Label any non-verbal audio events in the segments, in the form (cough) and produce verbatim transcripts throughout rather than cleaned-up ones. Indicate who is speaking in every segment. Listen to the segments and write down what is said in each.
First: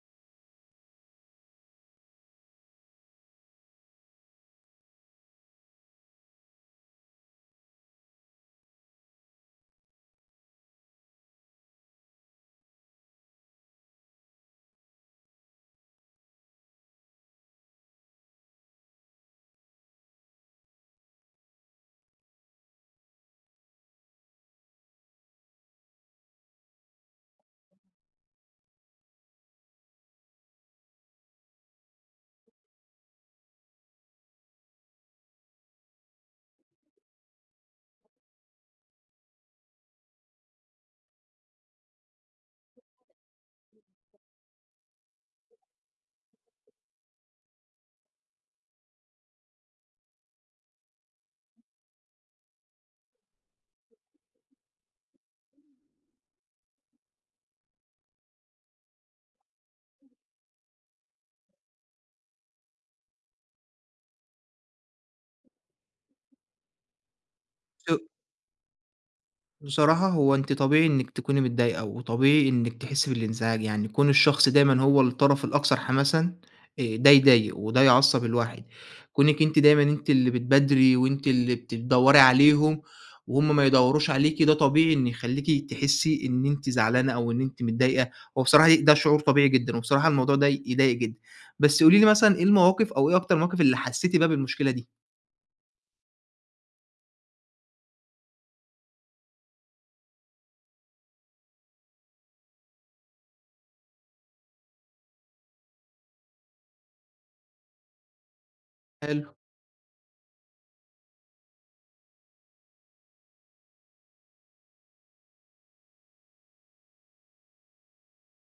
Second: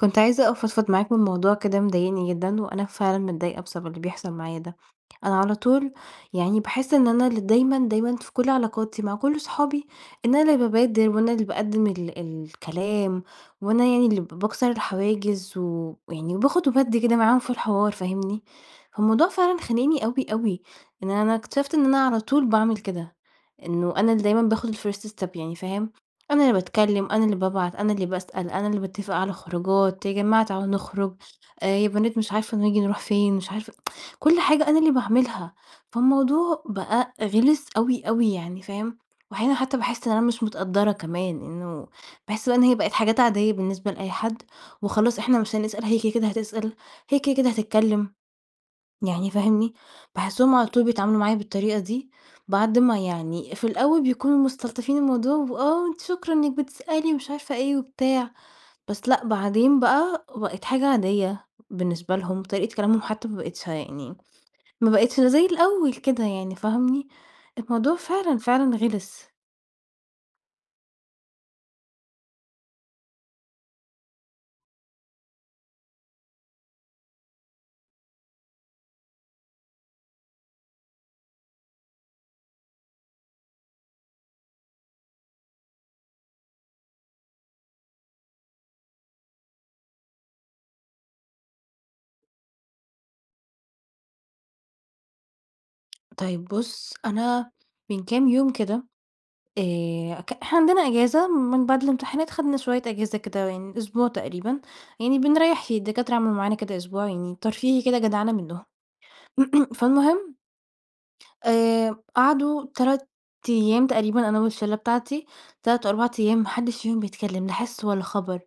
Speaker 1: كنت عايزة أفضفض معاك من موضوع كده مضايقني جدًا، وأنا فعلًا متضايقة بسبب اللي بيحصل معايا ده، أنا على طول يعني باحس إن أنا اللي دايمًا، دايمًا في كل علاقاتي مع كل أصحابي إن أنا اللي بابادر وأنا اللي باقدم ال الكلام وأنا يعني اللي ب باكسر الحواجز و ويعني وباخد وبادّي كده معاهم في الحوار فاهمني، فالموضوع فعلًا خانقني أوي أوي إن أنا اكتشفت إن أنا على طول باعمل كده، إنه أنا اللي دايمًا باخد الfirst step يعني فاهم، أنا اللي باتكلم أنا اللي بابعت أنا اللي باسأل أنا اللي باتفق على الخروجات "يا جماعة تعالوا نخرج"، "آآ يا بنات مش عارفة نيجي نروح فين" مش عارفة (tsk) كل حاجة أنا اللي باعملها فالموضوع بقى غلس أوي أوي يعني فاهم، وأحيانًا حتى باحس إن أنا مش متقدّرة كمان إنه باحس بقى إن هي بقت حاجات عادية بالنسبة لأي حد، وخلاص إحنا مش هنسأل هي كده كده هتسأل هي كده كده هتتكلم يعني فاهمني؟ باحسهم على طول بيتعاملوا معايا بالطريقة دي بعد ما يعني في الأول بيكونوا مستلطفين الموضوع وآه وأنتِ شكرًا إنِك بتسألي ومش عارفة إيه وبتاع، بس لأ بعدين بقي بقت حاجة عادية بالنسبة لهم، طريقة كلامهم حتى ما بقتش يعني ما بقتش زي الأول كده يعني فاهمني؟ الموضوع
Speaker 2: شو
Speaker 1: فعلًا فعلًا غلس.
Speaker 2: بصراحة هو أنتِ طبيعي إنك تكوني متضايقة، وطبيعي إنك تحسي بالانزعاج يعني كون الشخص دايمًا هو الطرف الأكثر حماسًا آآ ده يضايق وده يعصب الواحد، كونِك أنتِ دايمًا أنتِ اللي بتبادري وأنتِ اللي بت دوَّري عليهم وهُم ما يدوروش عليكِ ده طبيعي إنه يخليكِ تحسي إن أنتِ زعلانة، أو إن أنتِ متضايقة وبصراحة ي ده شعور طبيعي جدًا، وبصراحة الموضوع ده يضايق جدًا، بس قولي لي مثلًا إيه المواقف أو إيه أكتر المواقف اللي حسيتِ بيها بالمشكلة دي؟
Speaker 1: طيب بُص أنا من كام يوم كده آآ ك إحنا عندنا إجازة من بعد الامتحانات خدنا شوية إجازة كده يعني أسبوع تقريبًا، يعني بنريح الدكاترة عملوا معانا كده أسبوع يعني ترفيهي كده جدعنة منهم
Speaker 2: حلو.
Speaker 1: (clears throat) فالمهم آآ قعدوا تَلَت أيام تقريبًا أنا والشلة بتاعتي، تَلَت أو أربع أيام ما حدش فيهم بيتكلم لا حِس ولا خبر،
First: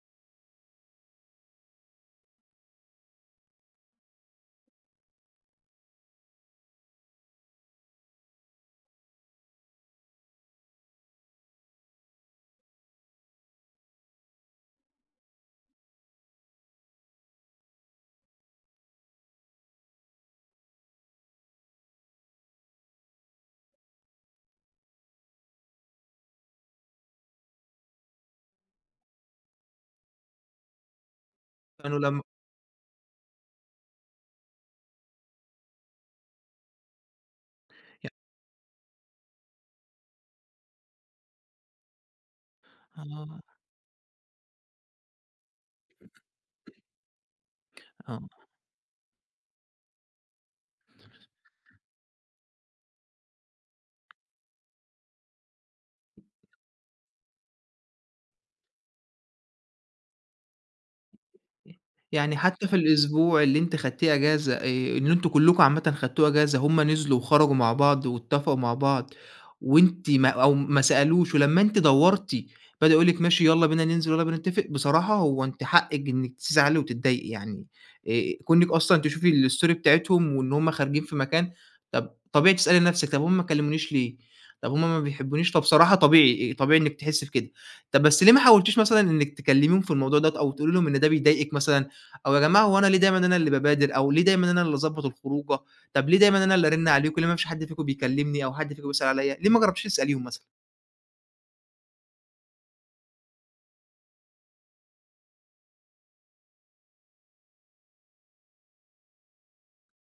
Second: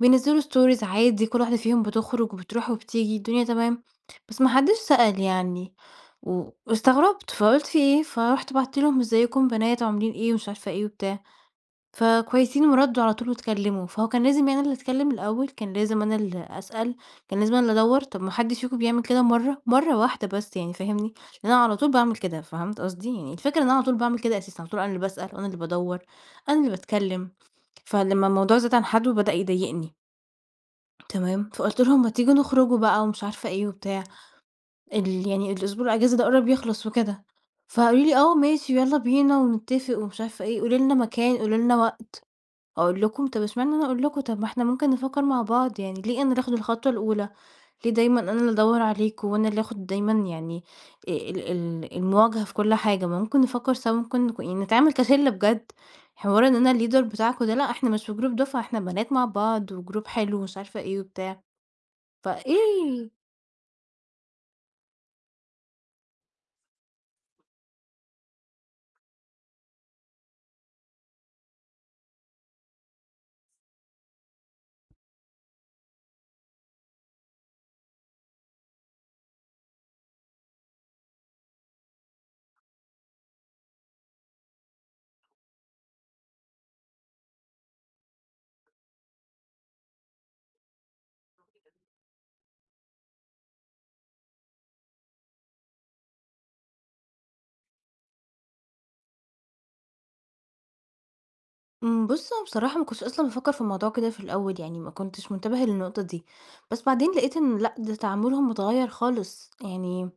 Speaker 1: بينزلوا Stories عادي كل واحدة فيهم بتخرج وبتروح وبتيجي الدنيا تمام، بس ما حدش سأل يعني و واستغربت! فقلت في إيه، فرُحت بعتّ لهم إزيكم يا بنات عاملين إيه، ومش عارفة إيه وبتاع. ف كويسين وردوا على طول واتكلموا، فهو كان لازم يعني أنا اللي أتكلم الأول؟ كان لازم أنا اللي أسأل؟ كان لازم أنا اللي أدوَّر! طب ما حدش فيكم بيعمل كده مرة! مرة واحدة بس يعني فاهمني؟ لأن أنا على طول باعمل كده فهمت قصدي؟ يعني الفكرة إن أنا على طول باعمل كده أساسًا على طول أنا اللي باسأل أنا اللي بادوَّر أنا اللي باتكلم، فلما الموضوع زاد عن حده بدأ يضايقني. تمام فقُلت
Speaker 2: كانوا
Speaker 1: لهُم: "ما
Speaker 2: لمّا
Speaker 1: تيجوا نخرج بقى ومش عارفة إيه و بتاع، ال يعني الأسبوع الإجازة ده قرب يخلص وكده" فقالوا
Speaker 2: ي
Speaker 1: لي: "آه ماشي ويالّا بينا ونتفق ومش عارفة إيه قولي لنا مكان قولي لنا وقت" أقول لكم
Speaker 2: آه.
Speaker 1: طَب اشمعنى أنا أقول لكم طَب ما إحنا ممكن نفكر مع بعض، يعني ليه أنا اللي آخد الخطوة الأولى، ليه دايمًا
Speaker 2: آه.
Speaker 1: أنا اللي أدوّر عليكم وأنا اللي آخد دايمًا يعني آآ ال ال المواجهة في كل حاجة، ما ممكن نفكر سوا ممكن ك يعني نتعامل كشلّة بجد حوار إن أنا الleader بتاعكم ده لأ إحنا مش في group دفعة إحنا بنات مع بعض وgroup حلو مش وعارفة إيه وبتاع ف
Speaker 2: يعني حتى في
Speaker 1: إيه
Speaker 2: الأسبوع اللي أنتِ خدتيه إجازة آآ إن أنتم كلكم عامةً خدتوه إجازة هُم نزلوا وخرجوا مع بعض واتفقوا مع بعض وأنتِ ما أو ما سألوش ولمّا أنتِ دوّرتِ بدأو يقولوا لِك ماشي يالّا بينا ننزل، ويالّا بينا نتفق، بصراحة هو أنتِ حقِك إنك تزعلي وتتضايقي يعني آآ كون إنِك أصلًا تشوفي الstory بتاعتهم، وإن هُم خارجين في مكان طَب طبيعي تسألي نفسِك طَب هُم ما كلمونيش ليه؟ طَب هُم ما بيحبونيش فبصراحة طبيعي طبيعي إنِك تحسي بكده، طَب بس ليه ما حاولتيش مثلًا إنك تكلميهم في الموضوع دوّة أو تقولي لهم إن ده بيضايقِك مثلًا، أو يا جماعة هوأنا ليه دايمًا أنا اللي بابادر، أو ليه دايمًا أنا اللي أضبط الخروجة، طَب ليه دايمًا أنا اللي أرن عليكم ليه ما فيش حد فيكم بيكلمني، أو حد فيكم بيسأل عليّا ليه ما جربتيش تسأليهم مثلًا؟
Speaker 1: إمم، بُص أنا بصراحة ما كنتش أصلًا بافكر في الموضوع كده في الأول يعني، ما كنتش منتبهة للنقطة دي، بس بعدين لقيت إن لأ، ده تعاملهم متغيّر خالص. يعني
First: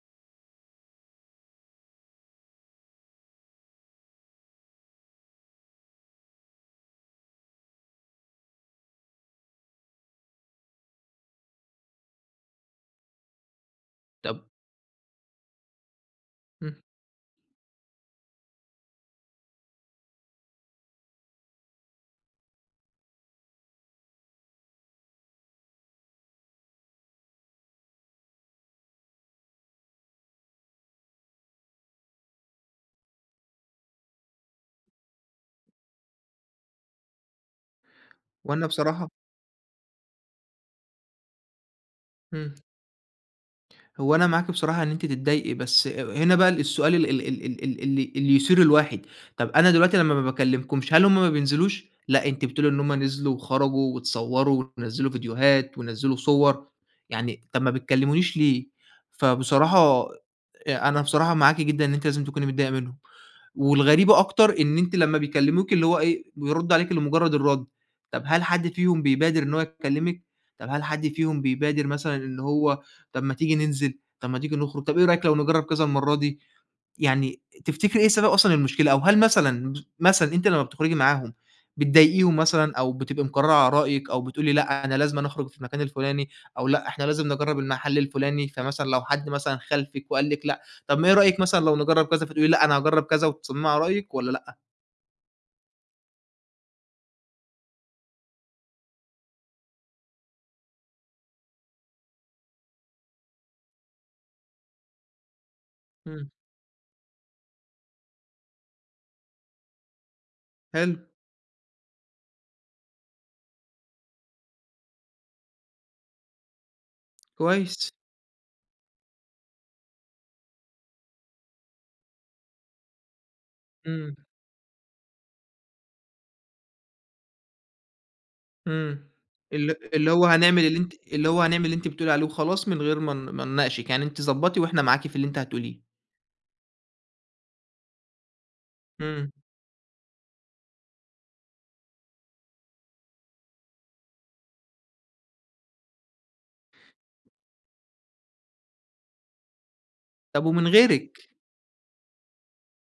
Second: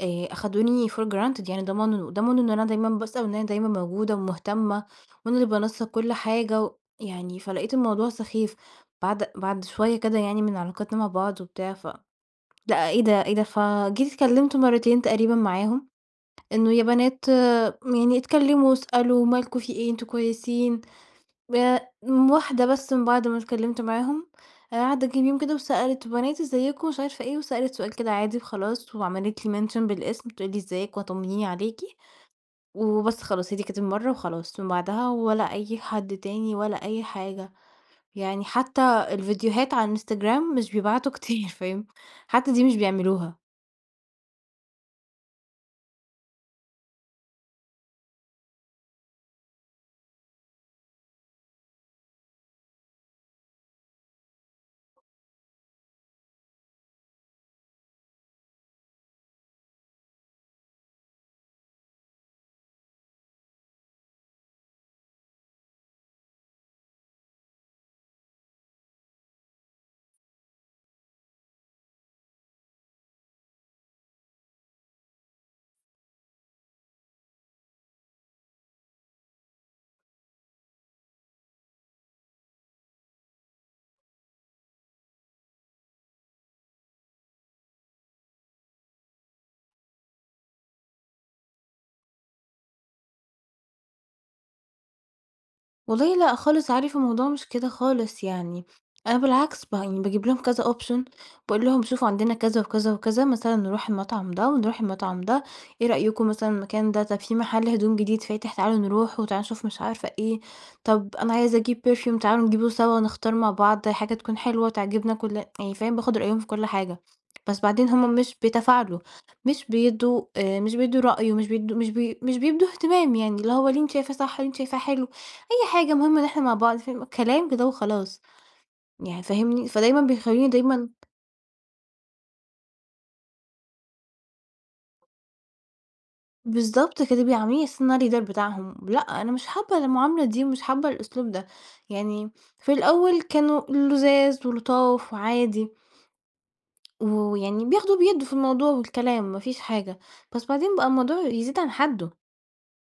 Speaker 1: آآ أخدوني for granted يعني، ضمنوا ضمنوا إن أنا دايمًا باسأل، وإن أنا دايمًا موجودة ومهتمة، وأنا اللي بانسق كل حاجة و يعني، فلاقيت الموضوع سخيف. بَعد بَعد شوية كده يعني من علاقاتنا مع بعض وبتاع، فلأ، إيه ده، إيه ده، فجيت
Speaker 2: طَب
Speaker 1: اتكلمت مرتين تقريبًا معاهم، إنّه
Speaker 2: إمم.
Speaker 1: يا بنات، م يعني اتكلموا واسألوا، مالكوا، في إيه، أنتم كويسين، آآ م واحدة بس من بَعد ما اتكلمت معاهم، آآ عدّى كام يوم كده وسألت، بنات إزيكوا، مش عارفة إيه، وسألت سؤال كده عادي وخلاص، وعملت لي mention بالاسم، بتقول لي إزيك وطمنيني عليكِ، وبس خلاص، هي دي كانت المرّة وخلاص، من بعدها ولا أي حد تاني، ولا أي حاجة، يعني
Speaker 2: وأنا
Speaker 1: حتّى
Speaker 2: بصراحة.
Speaker 1: الفيديوهات على الإنستجرام مش بيبعتوا كتير، فاهم، حتّى
Speaker 2: إمم.
Speaker 1: دي مش بيعملوها.
Speaker 2: هو أنا معاكِ بصراحة إن أنتِ تتضايقي، بس هنا بقى ال السؤال ال ال ال ال اللي اللي يثير الواحد. طَب أنا دلوقتي لما ما باكلمكمش، هل همّ ما بينزلوش؟ لأ، أنتِ بتقولي إن همّ نزلوا وخرجوا واتصوروا، ونزّلوا فيديوهات ونزّلوا صور، يعني طَب ما بتكلمونيش ليه؟! فبصراحة آآ أنا بصراحة معاكِ جدًا إن أنتِ لازم تكوني متضايقة منّهم. والغريبة أكتر إن أنتِ لما بيكلموكِ، اللي هو إيه، بيردوا عليكِ لمجرد الرد. طَب هل حد فيهم بيبادر إن هو يكلمِك؟ طَب هل حد فيهم بيبادر مثلًا إن هو، طَب ما تيجي ننزل، طَب ما تيجي نخرج، طَب إيه رأيِك لو نجرّب كذا المرّة دي. يعني تفتكري إيه سبب أصلًا المشكلة، أو هل مثلًا، مثلًا أنتِ لما بتخرجي معاهم بتضايقيهم مثلًا، أو بتبقى مقررة على رأيك، أو بتقولي لأ أنا لازمًا أخرج في المكان الفلاني، أو لأ إحنا لازم نجرّب المحل الفلاني، فمثلًا لو حد مثلًا خالفِك وقال لِك لأ، طَب ما إيه رأيِك مثلًا لو نجرّب كذا، فتقولي لأ أنا هاجرب كذا، وتصممي علي رأيِك، والّا لأ؟
Speaker 1: والله لأ خالص عارف الموضوع مش كده خالص، يعني أنا بالعكس، بان باجيب لهم كذا Option، باقول لهم: "شوفوا عندنا،" كذا وكذا وكذا. مثلًا نروح المطعم ده ونروح المطعم ده. "إيه رأيكم
Speaker 2: إمم.
Speaker 1: مثلًا المكان ده؟ طَب في مَحَل هدوم جديد فاتح، تعالوا نروحه وتعالوا نشوف." مش عارفة إيه.
Speaker 2: حلو.
Speaker 1: "طَب أنا عايزة أجيب Perfume تعالوا نجيبه سوا ونختار مع بعض حاجة تكون حلوة وتعجبنا كل" يعني فاهم باخُد رأيهم في كل حاجة. بس بعدين
Speaker 2: كويس.
Speaker 1: هم مش بيتفاعلوا، مش بيدّوا آآ مش بيدّوا رأي ومش بيدّوا مش بي مش بيبدوا اهتمام يعني، اللي هو "اللي أنتِ شايفاه
Speaker 2: إمم.
Speaker 1: صح، اللي أنتِ شايفاه حلو، أي حاجة المهم إن إحنا مع بعض." فاهم، كلام كده وخلاص
Speaker 2: إمم.
Speaker 1: يعني فاهمني؟
Speaker 2: ال
Speaker 1: فدايمًا
Speaker 2: اللي هو
Speaker 1: بيخلّوني
Speaker 2: هنعمل اللي
Speaker 1: دايمًا
Speaker 2: أنتِ اللي هو هنعمل اللي أنتِ بتقولي عليه وخلاص، من غير ما ن ما نناقشِك، يعني أنتِ ضبّطي وإحنا معاكِ في اللي أنتِ هتقوليه.
Speaker 1: بالضبط كده. بيعاملوني على أساس إن أنا الLeader بتاعهم، ب لأ،
Speaker 2: إمم.
Speaker 1: أنا مش حابّة المعاملة دي ومش حابة الأسلوب ده. يعني في الأول كانوا لُذاذ ولُطاف وعادي و ويعني بياخدوا وبيدّوا في الموضوع والكلام ما فيش حاجة، بس
Speaker 2: طَب ومن
Speaker 1: بعدين بقى الموضوع
Speaker 2: غيرِك؟
Speaker 1: يزيد عن حدُّه.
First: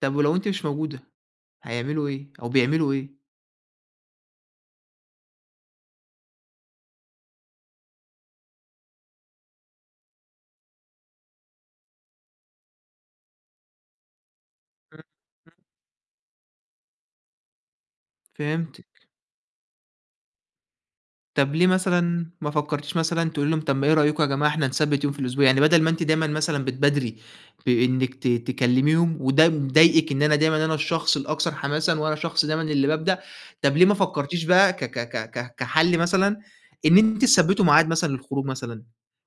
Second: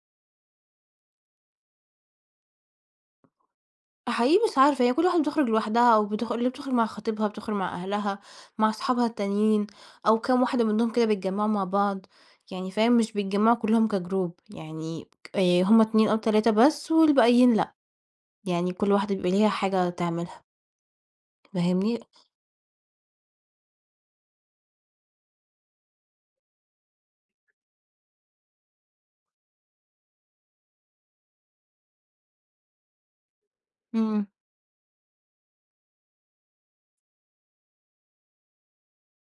Speaker 2: طَب ولو أنتِ مش موجودة، هيعملوا إيه أو بيعملوا إيه؟
Speaker 1: فحقيقي مش عارفة، هي كل واحدة بتخرُج لوحدها أو بتخ اللي بتخرُج مع خطبيها، بتخرُج مع أهلها، مع اصحابها التانيين أو كام واحدة منّهم كده بيتجمّعوا مع بعض، يعني فاهم، مش بيتجمعوا كُلّهم كGroup. يعني ك آآ
Speaker 2: (unintelligible)
Speaker 1: هم اتنين أو تلاتة بس والباقيين لأ، يعني كل
Speaker 2: فهمتِك.
Speaker 1: واحدة بيبقى ليها حاجة تعملها.
Speaker 2: طَب ليه
Speaker 1: فاهمني؟
Speaker 2: مثلًا ما فكّرتيش مثلًا تقولي لهم، طَب ما إيه رأيكم يا جماعة إحنا نثبِّت يوم في الأسبوع؟ يعني بَدَل ما أنتِ دايمًا مثلًا بتبادري بإنِّك ت تكلّميهم وده مضايقِك، إن أنا دايمًا أنا الشخص الأكثر حماسًا وأنا شخص دايمًا اللي بابدأ، طَب ليه ما
Speaker 1: إمم.
Speaker 2: فكّرتيش بقى ك ك ك ك كحَل مثلًا إن أنتِ تثبّتوا معاد مثلًا للخروج مثلًا؟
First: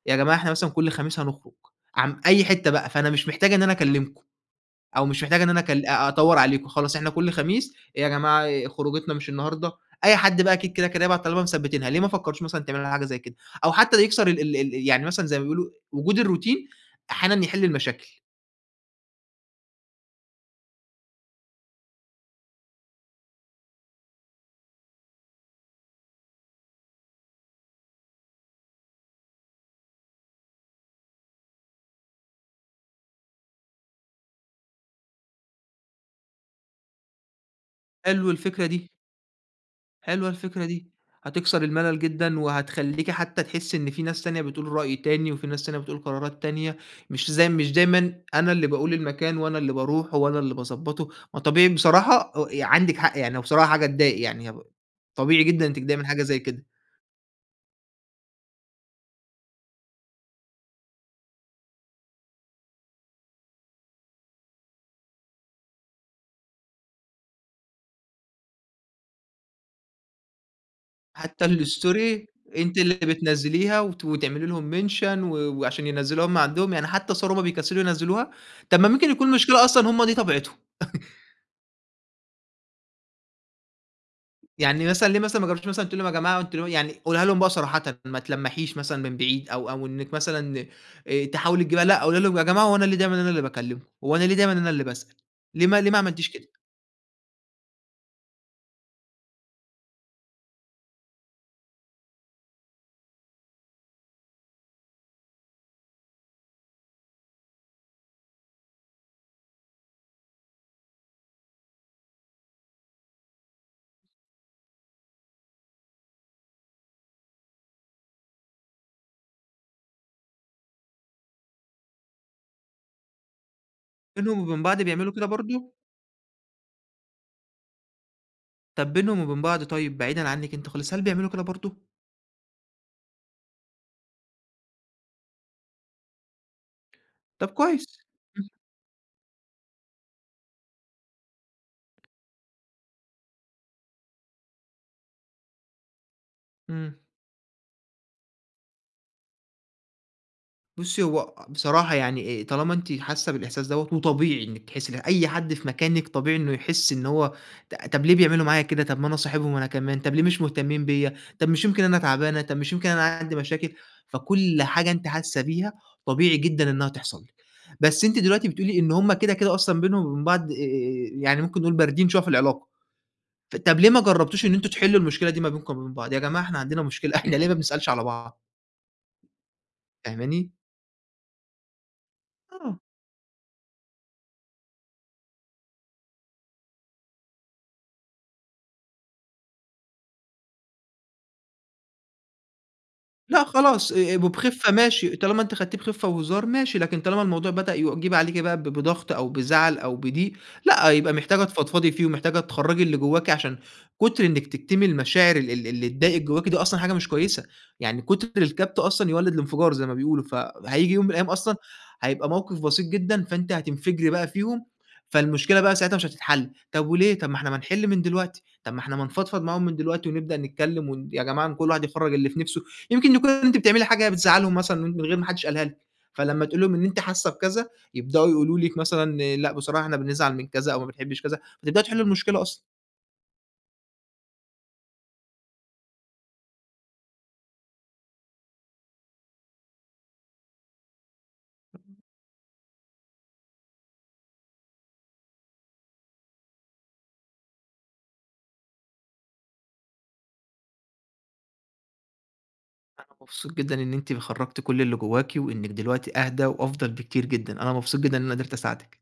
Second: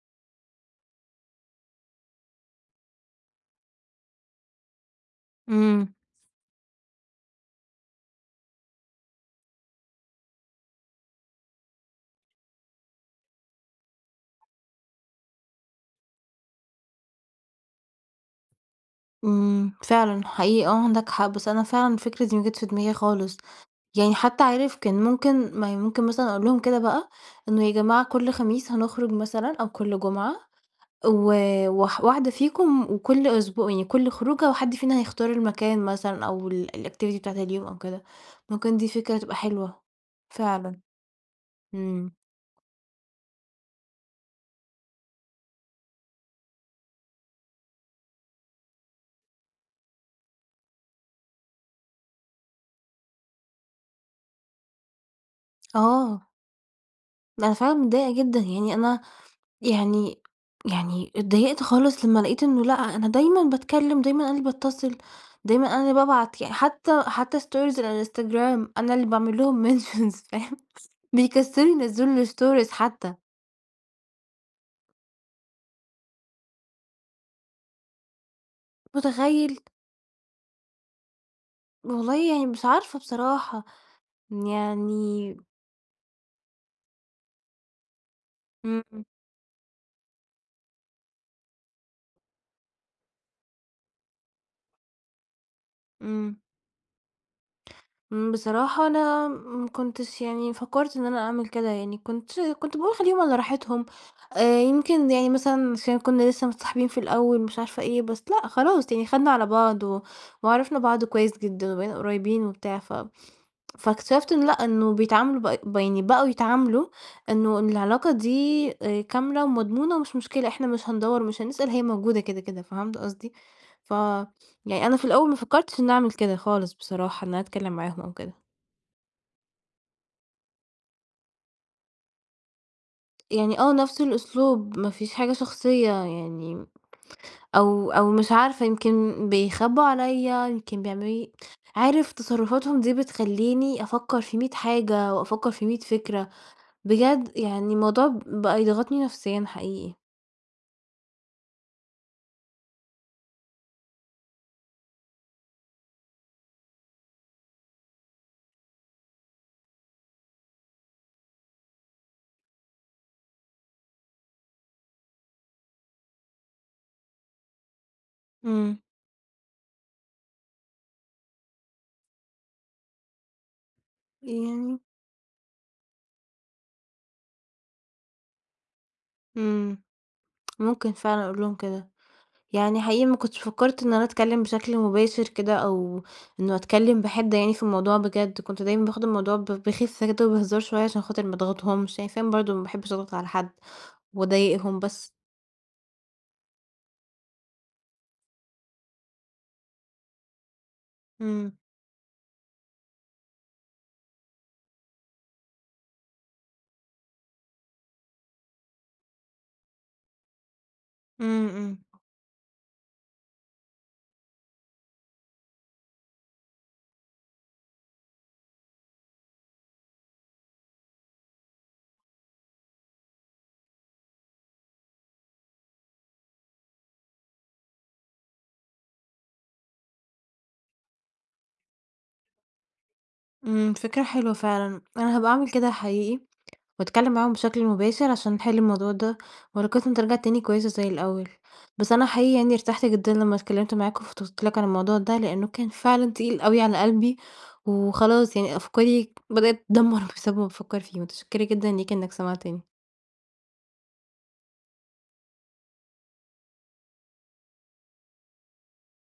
Speaker 2: يا جماعة إحنا مثلًا كل خميس هنخرُج، عم أي حتّة بقى، فأنا مش محتاجة إن أنا أكلّمكم أو مش محتاجة إن أنا أكل
Speaker 1: إمم.
Speaker 2: أ أدوَّر عليكم خلاص إحنا كل خميس يا جماعة ي خروجتنا مش النهارده؟ أي حد بقى أكيد كده، كده هيبعت طالما مثبّتينها، ليه ما فكّرتوش مثلًا تعملوا ل حاجة زي كده؟ أو حتّى يكسّر ال ال ال يعني مثلًا زي ما بيقولوا وجود الروتين، أحيانًا يحِل المشاكل.
Speaker 1: إمم فعلًا حقيقي آه عندك حق بس أنا فعلًا الفكرة دي ما جتش في دماغي خالص، يعني حتى عارف كان ممكن ما هي ممكن مثلًا أقول لهم كده بقى إنه يا جماعة كل خميس هنخرج مثلًا أو كل جمعة و واح واحدة فيكم وكل أسبو يعني كل خروجة وحد فينا هيختار المكان مثلًا أو ال الactivity بتاعة اليوم أو كده،
Speaker 2: حلو الفكرة
Speaker 1: ممكن دي
Speaker 2: دي.
Speaker 1: فكرة تبقى حلوة
Speaker 2: حلوة الفكرة
Speaker 1: فعلًا.
Speaker 2: دي، هتكسر الملل
Speaker 1: إمم.
Speaker 2: جدًا، وهتخلّيكِ حتى تحسّي إن في ناس تانية بتقول رأي تاني وفي ناس تانية بتقول قرارات تانية مش زي مش دايمًا أنا اللي باقول المكان وأنا اللي باروحه وأنا اللي باضبطه، ما طبيعي بصراحة أ ي عندِك حق يعني هو بصراحة حاجة تضايق يعني هو طبيعي جدًا إنِّك تضايقي من حاجة
Speaker 1: آه.
Speaker 2: زي كده.
Speaker 1: أنا فعلًا متضايقة جدًا، يعني أنا يعني يعني اتضايقت خالص لما لقيت إنه لأ أنا دايمًا باتكلّم دايمًا أنا اللي باتّصل، دايمًا أنا اللي بابعت يعني حتى حتى stories الإنستجرام أنا اللي باعمل لهم mentions فاهم،
Speaker 2: حتى
Speaker 1: بيكسّلوا ينزِّلوا
Speaker 2: الstory
Speaker 1: الstories
Speaker 2: أنتِ اللي
Speaker 1: حتى.
Speaker 2: بتنزليها وت وتعملي لهم mention و وعشان ينزّلوه هم عندهم، يعني حتى الصور هُم بيكسّلوا ينزلوها، طب ما ممكن يكون
Speaker 1: متخيّل!
Speaker 2: المشكلة أصلًا هُم دي طبيعتهم (chuckles)
Speaker 1: والله يعني مش عارفة بصراحة،
Speaker 2: يعني مثلًا ليه
Speaker 1: يعني
Speaker 2: مثلًا ما جرَّبتِيش مثلًا تقولي لهُم: "يا جماعة أنتُم ل" يعني قوليها لهُم بقى صراحةً، ما تلمِّحيش مثلًا
Speaker 1: إمم.
Speaker 2: من بعيد، أو أو إنَّك مثلًا آآ تحاولي تجيبيها، لأ قولي لهُم: "يا جماعة هو أنا ليه دايمًا اللي أنا باكلمكم؟ هو أنا ليه دايمًا اللي أنا اللي باسأَل؟" ليه ما ليه ما عملتِيش
Speaker 1: إمم.
Speaker 2: كده؟
Speaker 1: إمم، بصراحة أنا ما كنتش يعني فكَّرت إن أنا أعمل كده يعني، كنت ش كنت باقول خلِّيهم على راحتهم. آآ، يمكن يعني مثلًا عشان كنّا لسَّه متصاحِبين في الأوَّل، مش عارفة إيه، بس لأ، خلاص يعني خدنا على بعض، و وعرَفنا بعض كويِس جدًا وبقينا قريِبين وبتاع. ف (tsk) فاكتشَفِت إنه لأ، إنه بيتعاملوا ب بي يعني بقوا يتعاملوا إنه إن العلاقة دي آآ كاملة ومضمونة ومش مشكلة، إحنا مش هندوَّر، ومش هنسأَل، هي موجودة كده كده. فهَمت قصدي؟
Speaker 2: بينهم وبين بعض
Speaker 1: فيعني أنا في
Speaker 2: بيعملوا كده
Speaker 1: الأوَّل ما
Speaker 2: برضه؟
Speaker 1: فكَّرتِش إن أعمل كده خالص بصراحة، إن أنا أتكلَّم معاهم أو كده.
Speaker 2: طَب بينهم وبين بعض طيب، بعيدًا عنك أنتِ خالص، هل بيعملوا كده برضه؟
Speaker 1: يعني آه، نفس الأسلوب، ما فيش حاجة شخصية يعني
Speaker 2: طَب كويس.
Speaker 1: أو أو مش
Speaker 2: اهم.
Speaker 1: عارفة، يمكن بيخبوا عليّا، يمكن بيعمَّلوا لي عارِف تصرُّفاتهم دي بتخلِّيني أفكر في مِية حاجة، وأفكر في مِية فكرة،
Speaker 2: إمم.
Speaker 1: بجد يعني الموضوع بقى يضغطني نفسيًا حقيقي.
Speaker 2: بُصي، هو بصراحة يعني إيه، طالما أنتِ حاسة بالإحساس دوّة، وطبيعي إنِك تحسي ده، أي حد في مكانِك طبيعي إنه يحس إن هو، ط طب ليه بيعملوا معايا كده؟ طب ما أنا صاحبهم أنا كمان، طب ليه مش مهتمين بيّا؟ طب مش يمكن أنا تعبانة؟ طب مش يمكن أنا عندي مشاكل؟ فكل حاجة أنتِ حاسة بيها طبيعي جدًا إنها تحصل لِك، بس أنتِ دلوقتي بتقولي
Speaker 1: امم.
Speaker 2: إن هم كده، كده أصلًا، بينهم وبين بعض، آآ يعني ممكن نقول باردين شوية في العلاقة، ط طب ليه ما جربتوش إن أنتم
Speaker 1: يعني
Speaker 2: تحلوا المشكلة دي ما بينكم وبين بعض؟ يا جماعة، إحنا عندنا مشكلة، إحنا ليه ما بنسألش على بعض؟
Speaker 1: امم،
Speaker 2: فاهماني؟
Speaker 1: ممكن فعلًا أقول لهم كده يعني،
Speaker 2: آه.
Speaker 1: حقيقي ما كنتش فكرت إن أنا أتكلم بشكل مباشر كده، أو إنه أتكلم بحدة يعني في الموضوع بجد. كنت دايمًا باخد الموضوع ب بخفه كده وبهزار شوية، عشان خاطر ما اضغطهمش، عشان فعلًا برضه ما باحبش أضغط على
Speaker 2: لأ
Speaker 1: حد
Speaker 2: خلاص، آآ وبخفة
Speaker 1: وأضايقهم بس.
Speaker 2: ماشي، طالما أنتِ خدتيه بخفة وهزار ماشي، لكن طالما الموضوع بدأ يجيب عليكِ بقى ب بضغط أو بزعل أو بضيق، لأ، يبقى محتاجة
Speaker 1: امم.
Speaker 2: تفضفضي فيه، ومحتاجة تخرجي اللي جواكِ، عشان كتر إنك تكتمي المشاعر ال ال اللي تضايقِك جواكِ دي أصلًا حاجة مش كويسة. يعني كتر الكبت أصلًا يولِّد الانفجار، زي ما بيقولوا، فهييجي يوم من الأيام
Speaker 1: امم،
Speaker 2: أصلًا،
Speaker 1: امم.
Speaker 2: هيبقى موقف بسيط جدًا، فأنتِ هتنفجري بقى فيهم، فالمشكلة بقى ساعتها مش هتتحل. طب وليه؟ طب ما إحنا ما نحل من دلوقتي، طب ما إحنا ما نفضفض معاهم من دلوقتي، ونبدأ نتكلم، ون يا جماعة، كل واحد يخرّج اللي في نفسه. يمكن يكون أنتِ بتعملي حاجة بتزعلهم مثلًا، من غير ما حدش قالها لِك، فلما تقولي لهم إن أنتِ حاسة بكذا، يبدأوا يقولوا لِك مثلًا، لأ بصراحة إحنا بنزعل من كذا، أو ما بنحبش كذا، فتبدأوا تحلوا المشكلة أصلًا.
Speaker 1: امم، فكرة حلوة فعلًا، أنا هابقى أعمل كده حقيقي، وأتكلم معاهم بشكل مباشر، عشان نحل الموضوع ده، وعلاقتنا ترجع تاني كويسة زي الأول. بس أنا حقيقي يعني، ارتحت جدًا لما اتكلمت معاك وفضفت لك عن الموضوع ده، لأنه كان فعلًا تقيل أوي على قلبي، وخلاص يعني أفكاري بدأت تتدمر بسبب إن بافكر فيه. متشكرة جدًا ليك إنك سمعتني.
Speaker 2: أنا مبسوط جدًا إن أنتِ خرجتِ كل اللي جواكِ، وإنِك دلوقتي أهدا وأفضل بكتير جدًا. أنا مبسوط جدًا إن أنا قدرت أساعدِك.